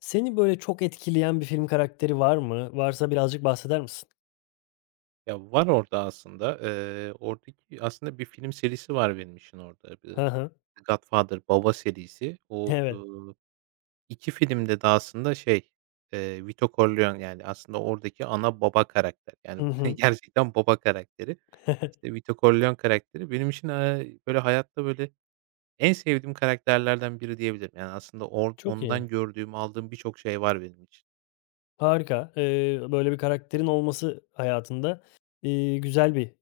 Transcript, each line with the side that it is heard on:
left: Seni böyle çok etkileyen bir film karakteri var mı? Varsa birazcık bahseder misin?
right: Ya, var orada aslında. Oradaki aslında bir film serisi var benim için orada. Bir
left: Hı hı.
right: Godfather, Baba serisi. O,
left: Evet.
right: 2 filmde de aslında şey, Vito Corleone, yani, aslında oradaki ana baba karakter. Yani,
left: Hı hı.
right: gerçekten baba karakteri. İşte, Vito Corleone karakteri benim için, böyle, hayatta, böyle, en sevdiğim karakterlerden biri diyebilirim. Yani, aslında
left: Çok iyi.
right: ondan gördüğüm, aldığım birçok şey var benim için.
left: Harika. Böyle bir karakterin olması hayatında, güzel bir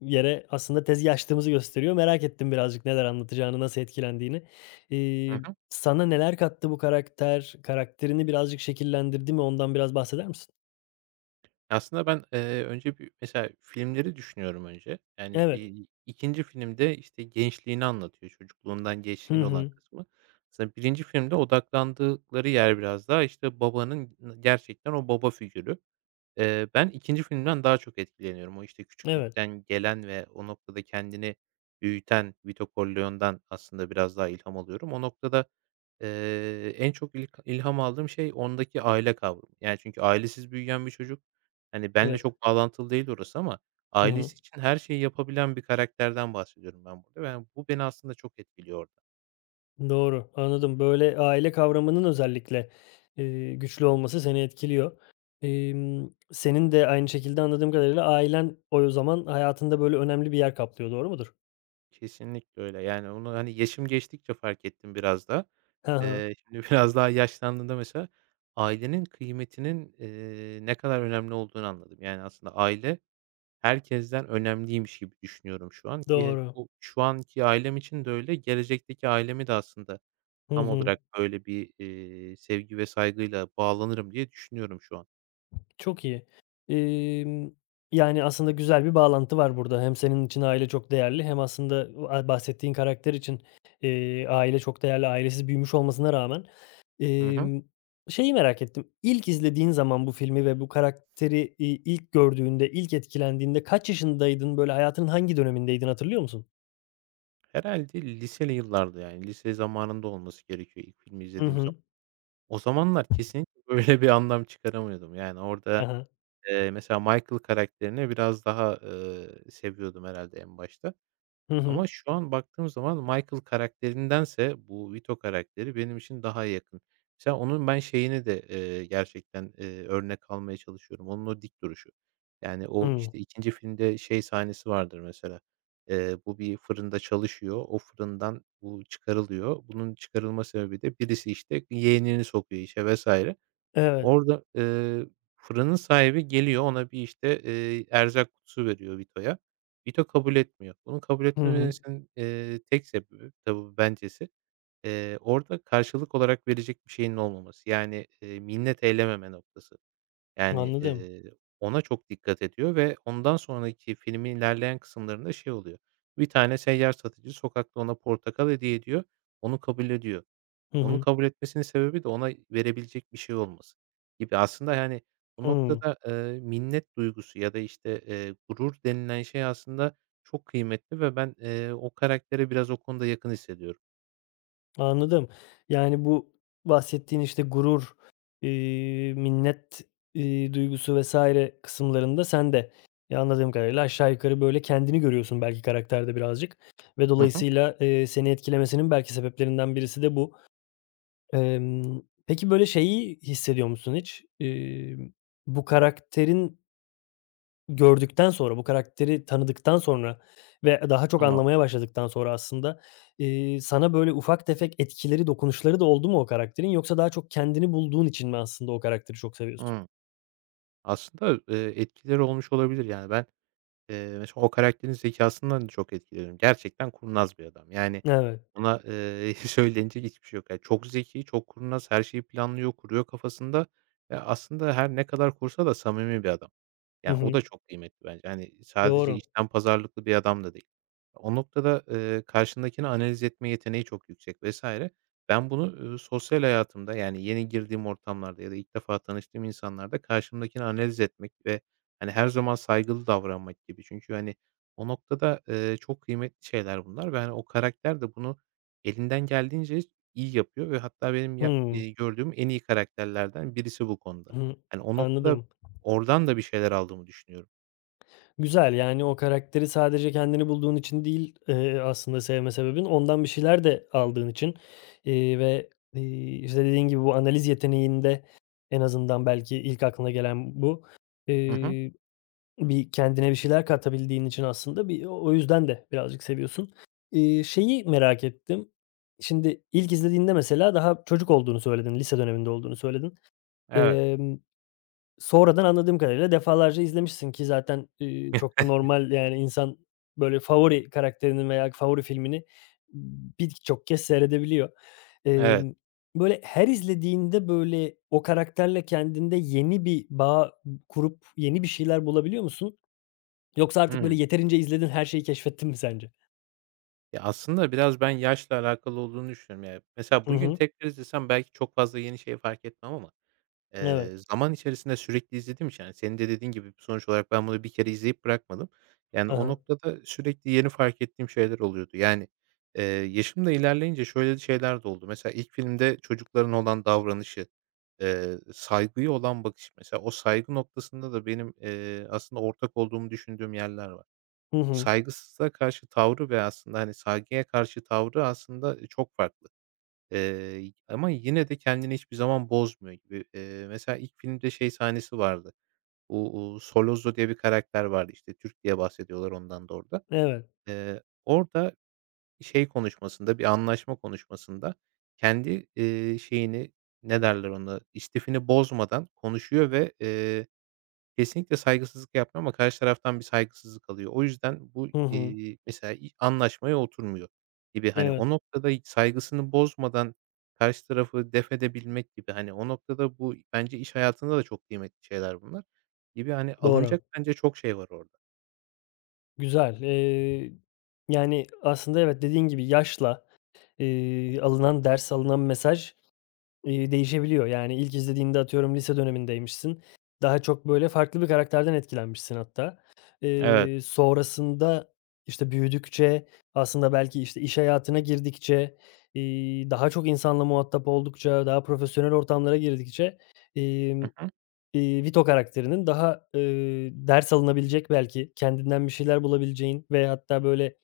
left: yere aslında tezgâh açtığımızı gösteriyor. Merak ettim birazcık neler anlatacağını, nasıl etkilendiğini. Sana neler kattı bu karakter? Karakterini birazcık şekillendirdi mi? Ondan biraz bahseder misin?
right: Aslında ben, önce bir mesela filmleri düşünüyorum önce. Yani,
left: Evet.
right: 2'nci filmde, işte, gençliğini anlatıyor, çocukluğundan
left: Hı
right: gençliğine olan
left: hı.
right: kısmı. Aslında birinci filmde odaklandıkları yer biraz daha, işte, babanın gerçekten o baba figürü. Ben ikinci filmden daha çok etkileniyorum. O, işte,
left: Evet,
right: küçüklükten gelen ve o noktada kendini büyüten Vito Corleone'dan aslında biraz daha ilham alıyorum. O noktada, en çok ilk ilham aldığım şey ondaki aile kavramı. Yani, çünkü ailesiz büyüyen bir çocuk, hani, benle
left: evet.
right: çok bağlantılı değil orası ama ailesi için her şeyi yapabilen bir karakterden bahsediyorum ben burada ve bu beni aslında çok etkiliyor orada.
left: Doğru, anladım. Böyle aile kavramının özellikle, güçlü olması seni etkiliyor. Senin de aynı şekilde anladığım kadarıyla ailen o zaman hayatında böyle önemli bir yer kaplıyor, doğru mudur?
right: Kesinlikle öyle. Yani, onu, hani, yaşım geçtikçe fark ettim biraz da.
left: Hı hı,
right: Şimdi biraz daha yaşlandığımda mesela ailenin kıymetinin, ne kadar önemli olduğunu anladım. Yani, aslında aile herkesten önemliymiş gibi düşünüyorum şu an ki hep
left: doğru.
right: bu şu anki ailem için de öyle, gelecekteki ailemi de aslında
left: Hı
right: tam
left: hı,
right: olarak böyle bir, sevgi ve saygıyla bağlanırım diye düşünüyorum şu an.
left: çok iyi. Emm, yani, aslında güzel bir bağlantı var burada. Hem senin için aile çok değerli hem aslında bahsettiğin karakter için, aile çok değerli. Ailesiz büyümüş olmasına rağmen.
right: Hı hı.
left: Emm, şeyi merak ettim. İlk izlediğin zaman bu filmi ve bu karakteri, ilk gördüğünde, ilk etkilendiğinde kaç yaşındaydın? Böyle hayatının hangi dönemindeydin hatırlıyor musun?
right: Herhalde liseli yıllarda, yani, lise zamanında olması gerekiyor ilk filmi
left: Hı
right: izlediğim.
left: hı.
right: O zamanlar kesinlikle böyle bir anlam çıkaramıyordum. Yani
left: Hı
right: orada,
left: hı.
right: mesela Michael karakterini biraz daha, seviyordum herhâlde en başta.
left: Hı hı.
right: Ama şu an baktığım zaman Michael karakterindense bu Vito karakteri benim için daha yakın. Mesela onun ben şeyini de, gerçekten, örnek almaya çalışıyorum. Onun o dik duruşu. Yani o,
left: Hımm.
right: işte, ikinci filmde şey sahnesi vardır mesela, bu bir fırında çalışıyor. O fırından bu çıkarılıyor. Bunun çıkarılma sebebi de birisi, işte, yeğenini sokuyor işe vesaire.
left: Evet.
right: Orada, fırının sahibi geliyor, ona bir, işte, erzak kutusu veriyor Vito'ya. Vito kabul etmiyor. Bunun kabul
left: Hı hı.
right: etmemesinin, tek sebebi tabii bencesi, orada karşılık olarak verecek bir şeyinin olmaması. Yani, minnet eylememe noktası. Yani,
left: Anladım.
right: ona çok dikkat ediyor ve ondan sonraki filmin ilerleyen kısımlarında şey oluyor, bir tane seyyar satıcı sokakta ona portakal hediye ediyor, onu kabul ediyor.
left: Hı
right: Onu
left: hı.
right: kabul etmesinin sebebi de ona verebilecek bir şey olması gibi. Aslında, yani, bu
left: Hıı.
right: noktada, minnet duygusu ya da, işte, gurur denilen şey aslında çok kıymetli ve ben, o karaktere biraz o konuda yakın hissediyorum.
left: Anladım. Yani, bu bahsettiğin, işte, gurur, minnet, duygusu vesaire kısımlarında sen de, anladığım kadarıyla aşağı yukarı, böyle, kendini görüyorsun belki karakterde birazcık ve
right: Hı hı.
left: dolayısıyla, seni etkilemesinin belki sebeplerinden birisi de bu. Peki, böyle, şeyi hissediyor musun hiç? Bu karakterin. Gördükten sonra, bu karakteri tanıdıktan sonra ve daha çok
right: Tamam.
left: anlamaya başladıktan sonra aslında, sana böyle ufak tefek etkileri, dokunuşları da oldu mu o karakterin, yoksa daha çok kendini bulduğun için mi aslında o karakteri çok seviyorsun?
right: Hımm. Aslında, etkileri olmuş olabilir. Yani, ben. Mesela o karakterin zekâsından da çok etkileniyorum. Gerçekten kurnaz bir adam. Yani
left: Evet.
right: ona, söylenecek hiçbir şey yok. Yani çok zeki, çok kurnaz, her şeyi planlıyor, kuruyor kafasında. Ya, aslında her ne kadar kursa da samimi bir adam.
left: Hı
right: Yani o
left: hı.
right: da çok kıymetli bence. Hani sadece
left: Doğru.
right: içten pazarlıklı bir adam da değil. O noktada, karşındakini analiz etme yeteneği çok yüksek vs. Ben bunu, sosyal hayatımda, yani yeni girdiğim ortamlarda ya da ilk defa tanıştığım insanlarda karşımdakini analiz etmek ve hani, her zaman saygılı davranmak gibi. Çünkü, hani, o noktada, çok kıymetli şeyler bunlar ve, hani, o karakter de bunu elinden geldiğince iyi yapıyor ve hatta benim ya
left: Hımm.
right: gördüğüm en iyi karakterlerden birisi bu konuda.
left: Hı.
right: Hani, o noktada
left: Anladım.
right: oradan da bir şeyler aldığımı düşünüyorum.
left: Güzel, yani, o karakteri sadece kendini bulduğun için değil, aslında sevme sebebin, ondan bir şeyler de aldığın için, ve, işte, dediğin gibi bu analiz yeteneğinde en azından belki ilk aklına gelen bu.
right: Hı hı.
left: Eee Bir kendine bir şeyler katabildiğin için aslında bir o yüzden de birazcık seviyorsun. Şeyi merak ettim. Şimdi ilk izlediğinde mesela daha çocuk olduğunu söyledin, lise döneminde olduğunu söyledin.
right: Evet,
left: Emm, sonradan anladığım kadarıyla defalarca izlemişsin ki zaten, çok da normal, yani insan böyle favori karakterinin veya favori filmini birçok kez seyredebiliyor.
right: evet.
left: Emm, böyle her izlediğinde, böyle, o karakterle kendinde yeni bir bağ kurup yeni bir şeyler bulabiliyor musun? Yoksa artık
right: Hıı.
left: böyle yeterince izledin, her şeyi keşfettin mi sence?
right: Ya, aslında biraz ben yaşla alakalı olduğunu düşünüyorum. Ya, mesela
left: Hı
right: bugün
left: hı.
right: tekrar izlesem belki çok fazla yeni şey fark etmem ama
left: Evet.
right: Zaman içerisinde sürekli izlediğim için, yani, senin de dediğin gibi sonuç olarak ben bunu bir kere izleyip bırakmadım. Yani,
left: Hı
right: o
left: hı.
right: noktada sürekli yeni fark ettiğim şeyler oluyordu. Yani, yaşım da ilerleyince şöyle şeyler de oldu. Mesela ilk filmde çocukların olan davranışı, saygıya olan bakış mesela o saygı noktasında da benim, aslında ortak olduğumu düşündüğüm yerler var.
left: Hı hı.
right: Saygısızlığa karşı tavrı ve aslında, hani, saygıya karşı tavrı aslında, çok farklı. Ama yine de kendini hiçbir zaman bozmuyor gibi. Mesela ilk filmde şey sahnesi vardı. Bu, Solozzo diye bir karakter vardı, işte, Türk diye bahsediyorlar ondan da orada.
left: Evet.
right: Orada şey konuşmasında, bir anlaşma konuşmasında kendi, şeyini, ne derler ona, istifini bozmadan konuşuyor ve, kesinlikle saygısızlık yapmıyor ama karşı taraftan bir saygısızlık alıyor. O yüzden bu,
left: Hı hı.
right: mesela anlaşmaya oturmuyor gibi. Hani,
left: Evet.
right: o noktada hiç saygısını bozmadan karşı tarafı def edebilmek gibi, hani, o noktada bu bence iş hayatında da çok kıymetli şeyler bunlar gibi, hani,
left: Doğru.
right: alınacak bence çok şey var orada.
left: Güzel. Yani, aslında evet, dediğin gibi yaşla, alınan ders, alınan mesaj, İii, değişebiliyor. Yani, ilk izlediğinde atıyorum lise dönemindeymişsin. Daha çok, böyle, farklı bir karakterden etkilenmişsin hatta.
right: Evet.
left: Sonrasında, işte, büyüdükçe aslında belki, işte, iş hayatına girdikçe, daha çok insanla muhatap oldukça, daha profesyonel ortamlara girdikçe,
right: Hı
left: emm,
right: hı.
left: Vito karakterinin daha, ders alınabilecek belki, kendinden bir şeyler bulabileceğin ve hatta, böyle,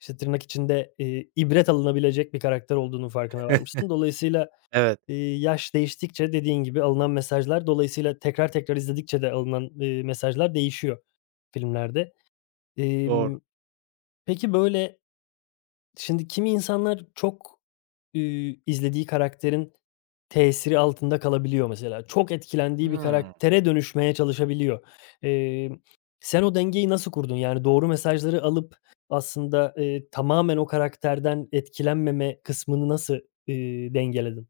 left: işte, tırnak içinde, ibret alınabilecek bir karakter olduğunun farkına varmışsın. Dolayısıyla,
right: Evet,
left: Yaş değiştikçe dediğin gibi alınan mesajlar dolayısıyla tekrar tekrar izledikçe de alınan, mesajlar değişiyor filmlerde.
right: doğru.
left: Emm, peki, böyle, şimdi kimi insanlar çok, izlediği karakterin tesiri altında kalabiliyor mesela. Çok etkilendiği bir
right: Hıı.
left: karaktere dönüşmeye çalışabiliyor. Emm, sen o dengeyi nasıl kurdun? Yani doğru mesajları alıp aslında, tamamen o karakterden etkilenmeme kısmını nasıl, dengeledin?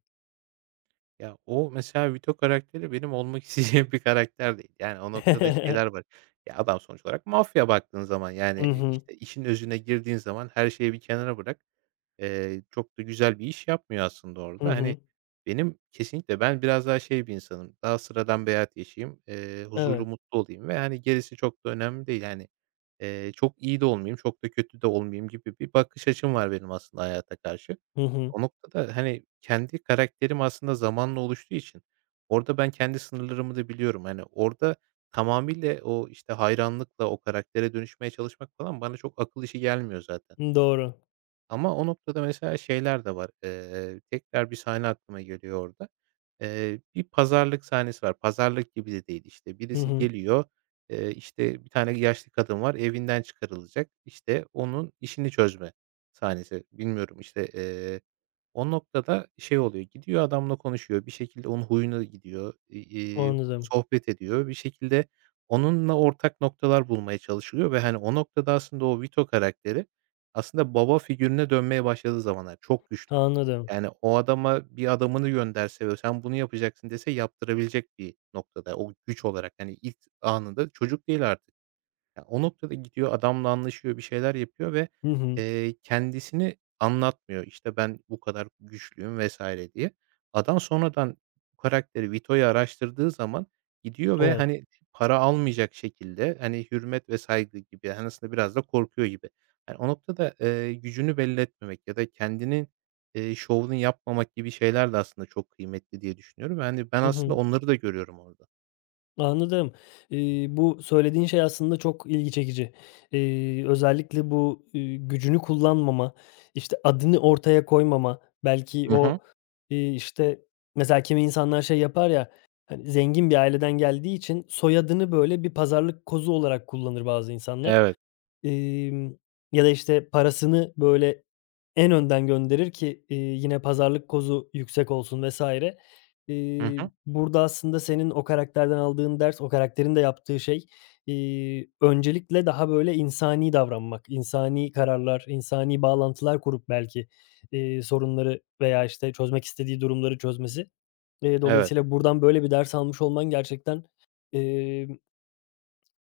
right: Ya, o mesela Vito karakteri benim olmak isteyeceğim bir karakter değil. Yani, o noktada şeyler var. Ya, adam sonuç olarak mafya baktığın zaman, yani,
left: Hı hı.
right: işte, işin özüne girdiğin zaman her şeyi bir kenara bırak. Çok da güzel bir iş yapmıyor aslında
left: Hı
right: orada. Hani,
left: hı.
right: benim kesinlikle ben biraz daha şey bir insanım, daha sıradan bir hayat yaşayayım, huzurlu,
left: Evet.
right: mutlu olayım ve, hani, gerisi çok da önemli değil. Yani, çok iyi de olmayayım, çok da kötü de olmayayım gibi bir bakış açım var benim aslında hayata karşı.
left: Hı hı.
right: O noktada, hani, kendi karakterim aslında zamanla oluştuğu için orada ben kendi sınırlarımı da biliyorum. Hani, orada tamamıyla o, işte, hayranlıkla o karaktere dönüşmeye çalışmak falan bana çok akıl işi gelmiyor zaten.
left: Doğru.
right: Ama o noktada mesela şeyler de var. Tekrar bir sahne aklıma geliyor orada. Bir pazarlık sahnesi var. Pazarlık gibi de değil işte.
left: Hı
right: Birisi
left: hı.
right: geliyor, işte, bir tane yaşlı kadın var, evinden çıkarılacak. İşte, onun işini çözme sahnesi. Bilmiyorum, işte, o noktada şey oluyor, gidiyor adamla konuşuyor, bir şekilde onun huyuna gidiyor,
left: Anladım,
right: sohbet ediyor. Bir şekilde onunla ortak noktalar bulmaya çalışılıyor ve, hani, o noktada aslında o Vito karakteri aslında baba figürüne dönmeye başladığı zamanlar çok güçlü.
left: anladım.
right: Yani o adama bir adamını gönderse ve sen bunu yapacaksın dese yaptırabilecek bir noktada o güç olarak. Yani ilk anında çocuk değil artık. Ya, o noktada gidiyor, adamla anlaşıyor, bir şeyler yapıyor ve,
left: Hı hı.
right: kendisini anlatmıyor. İşte, ben bu kadar güçlüyüm vesaire diye. Adam sonradan bu karakteri Vito'yu araştırdığı zaman gidiyor ve,
left: Evet.
right: hani, para almayacak şekilde, hani, hürmet ve saygı gibi, hani, aslında biraz da korkuyor gibi. Yani, o noktada, gücünü belli etmemek ya da kendinin, şovunu yapmamak gibi şeyler de aslında çok kıymetli diye düşünüyorum. Yani, ben
left: Hı
right: aslında
left: hı.
right: onları da görüyorum orada.
left: Anladım. Bu söylediğin şey aslında çok ilgi çekici. Özellikle bu, gücünü kullanmama, işte, adını ortaya koymama, belki
right: Hı hı.
left: o, işte, mesela kimi insanlar şey yapar ya, hani, zengin bir aileden geldiği için soyadını, böyle, bir pazarlık kozu olarak kullanır bazı insanlar.
right: Evet.
left: Emm, ya da, işte, parasını, böyle, en önden gönderir ki, yine pazarlık kozu yüksek olsun vs.
right: Hı
left: Eee,
right: hı.
left: burada aslında senin o karakterden aldığın ders, o karakterin de yaptığı şey, öncelikle daha, böyle, insani davranmak, insani kararlar, insani bağlantılar kurup belki, sorunları veya, işte, çözmek istediği durumları çözmesi. Eee,
right: Evet.
left: dolayısıyla buradan böyle bir ders almış olman gerçekten, emm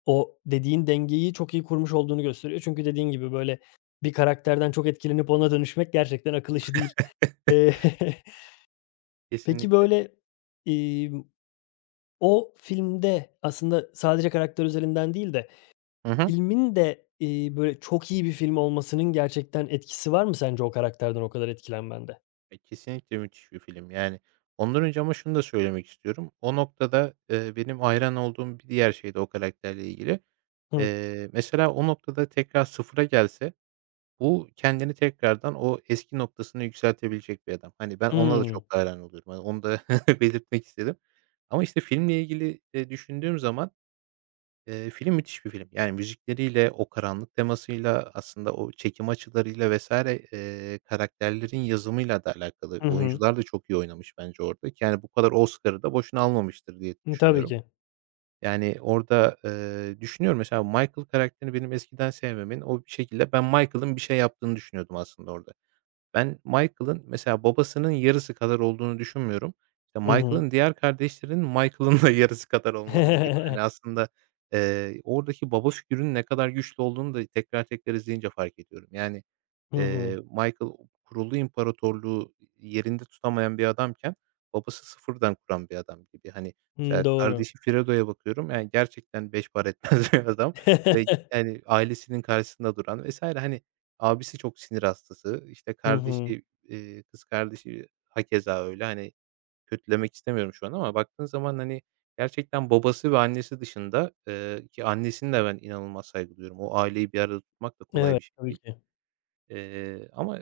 left: o dediğin dengeyi çok iyi kurmuş olduğunu gösteriyor. Çünkü dediğin gibi, böyle, bir karakterden çok etkilenip ona dönüşmek gerçekten akıl işi değil. Eee, peki,
right: Kesinlikle.
left: böyle, imm, o filmde aslında sadece karakter üzerinden değil de
right: Hı hı.
left: filmin de, böyle, çok iyi bir film olmasının gerçekten etkisi var mı sence o karakterden o kadar etkilenmende?
right: Kesinlikle müthiş bir film. Yani, ondan önce ama şunu da söylemek istiyorum. O noktada, benim hayran olduğum bir diğer şey de o karakterle ilgili.
left: Hı.
right: Mesela o noktada tekrar sıfıra gelse bu kendini tekrardan o eski noktasına yükseltebilecek bir adam. Hani, ben ona da
left: Hımm.
right: çok hayran oluyorum. Hani, onu da belirtmek istedim. Ama, işte, filmle ilgili, düşündüğüm zaman, film müthiş bir film. Yani müzikleriyle, o karanlık temasıyla, aslında o çekim açılarıyla vesaire, karakterlerin yazımıyla da alakalı.
left: Hı hı.
right: Oyuncular da çok iyi oynamış bence orada, yani bu kadar Oscar'ı da boşuna almamıştır diye
left: Hı, tabii
right: düşünüyorum.
left: ki.
right: Yani orada, düşünüyorum mesela Michael karakterini benim eskiden sevmemin, o bir şekilde ben Michael'ın bir şey yaptığını düşünüyordum aslında orada. Ben Michael'ın mesela babasının yarısı kadar olduğunu düşünmüyorum. İşte,
left: Hı hı.
right: Michael'ın diğer kardeşlerinin Michael'ın da yarısı kadar olmadığını gibi, hani, aslında, oradaki baba figürünün ne kadar güçlü olduğunu da tekrar tekrar izleyince fark ediyorum. Yani,
left: Hı hı.
right: Michael kurulu imparatorluğu yerinde tutamayan bir adamken babası sıfırdan kuran bir adam gibi. Hani, mesela
left: Hımm, doğru.
right: kardeşi Fredo'ya bakıyorum, yani, gerçekten beş para etmez bir adam ve, yani, ailesinin karşısında duran vesaire. Hani, abisi çok sinir hastası. İşte
left: Hı hı.
right: kardeşi, kız kardeşi hakeza öyle. Hani, kötülemek istemiyorum şu an ama baktığın zaman, hani, gerçekten babası ve annesi dışında, ki annesine de ben inanılmaz saygı duyuyorum. O aileyi bir arada tutmak da kolay
left: Evet,
right: bir şey
left: tabii
right: değil.
left: ki.
right: Ama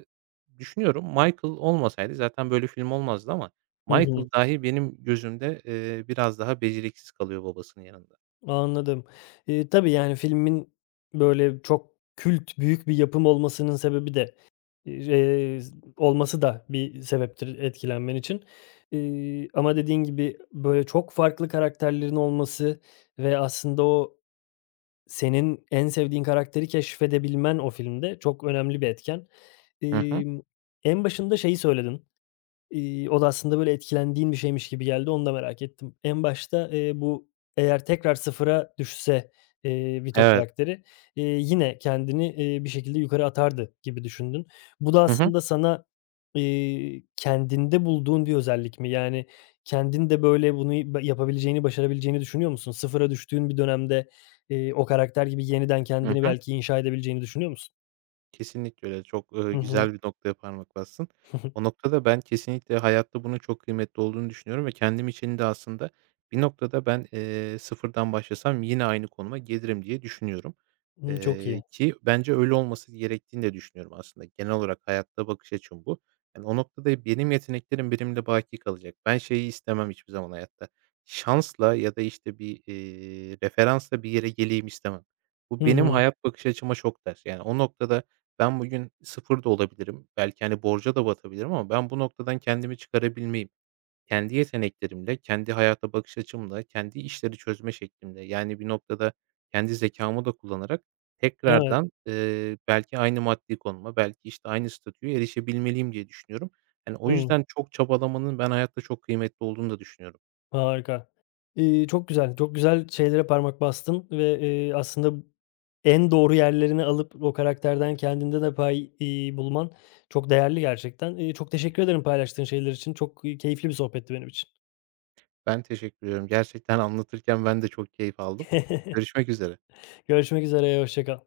right: düşünüyorum Michael olmasaydı zaten böyle film olmazdı ama
left: Hı hı.
right: Michael dahi benim gözümde, biraz daha beceriksiz kalıyor babasının yanında.
left: Anladım. Tabii, yani, filmin, böyle, çok kült, büyük bir yapım olmasının sebebi de, eee, olması da bir sebeptir etkilenmen için. Ama dediğin gibi, böyle, çok farklı karakterlerin olması ve aslında o senin en sevdiğin karakteri keşfedebilmen o filmde çok önemli bir etken.
right: Hı hı.
left: Emm, en başında şeyi söyledin. O da aslında böyle etkilendiğin bir şeymiş gibi geldi, onu da merak ettim. En başta, bu, eğer tekrar sıfıra düşse, Vito
right: Evet.
left: karakteri, yine kendini, bir şekilde yukarı atardı gibi düşündün. Bu da
right: Hı hı.
left: aslında sana, kendinde bulduğun bir özellik mi? Yani kendin de böyle bunu y ba yapabileceğini, başarabileceğini düşünüyor musun? Sıfıra düştüğün bir dönemde, o karakter gibi yeniden
right: Hı
left: kendini
right: hı.
left: belki inşa edebileceğini düşünüyor musun?
right: Kesinlikle öyle. Çok,
left: Hı hı.
right: güzel bir noktaya parmak bassın.
left: Hı hı.
right: O noktada ben kesinlikle hayatta bunun çok kıymetli olduğunu düşünüyorum ve kendim için de aslında bir noktada ben, sıfırdan başlasam yine aynı konuma gelirim diye düşünüyorum.
left: Hımm, çok iyi.
right: Ki bence öyle olması gerektiğini de düşünüyorum aslında. Genel olarak hayatta bakış açım bu. Yani, o noktada benim yeteneklerim benimle baki kalacak. Ben şeyi istemem hiçbir zaman hayatta. Şansla ya da, işte, bir, referansla bir yere geleyim istemem. Bu
left: Hı
right: benim
left: hı.
right: hayat bakış açıma çok ters. Yani, o noktada ben bugün sıfır da olabilirim. Belki, hani, borca da batabilirim ama ben bu noktadan kendimi çıkarabilmeyi, kendi yeteneklerimle, kendi hayata bakış açımla, kendi işleri çözme şeklimle, yani, bir noktada kendi zekamı da kullanarak
left: Evet.
right: tekrardan, belki aynı maddi konuma, belki, işte, aynı statüye erişebilmeliyim diye düşünüyorum. Yani o
left: Hı.
right: yüzden çok çabalamanın ben hayatta çok kıymetli olduğunu da düşünüyorum.
left: Harika. Çok güzel, çok güzel şeylere parmak bastın ve, aslında en doğru yerlerini alıp o karakterden kendinde de pay, bulman çok değerli gerçekten. Çok teşekkür ederim paylaştığın şeyler için. Çok, keyifli bir sohbetti benim için.
right: Ben teşekkür ediyorum. Gerçekten anlatırken ben de çok keyif aldım. Görüşmek üzere.
left: Görüşmek üzere, hoşça kal.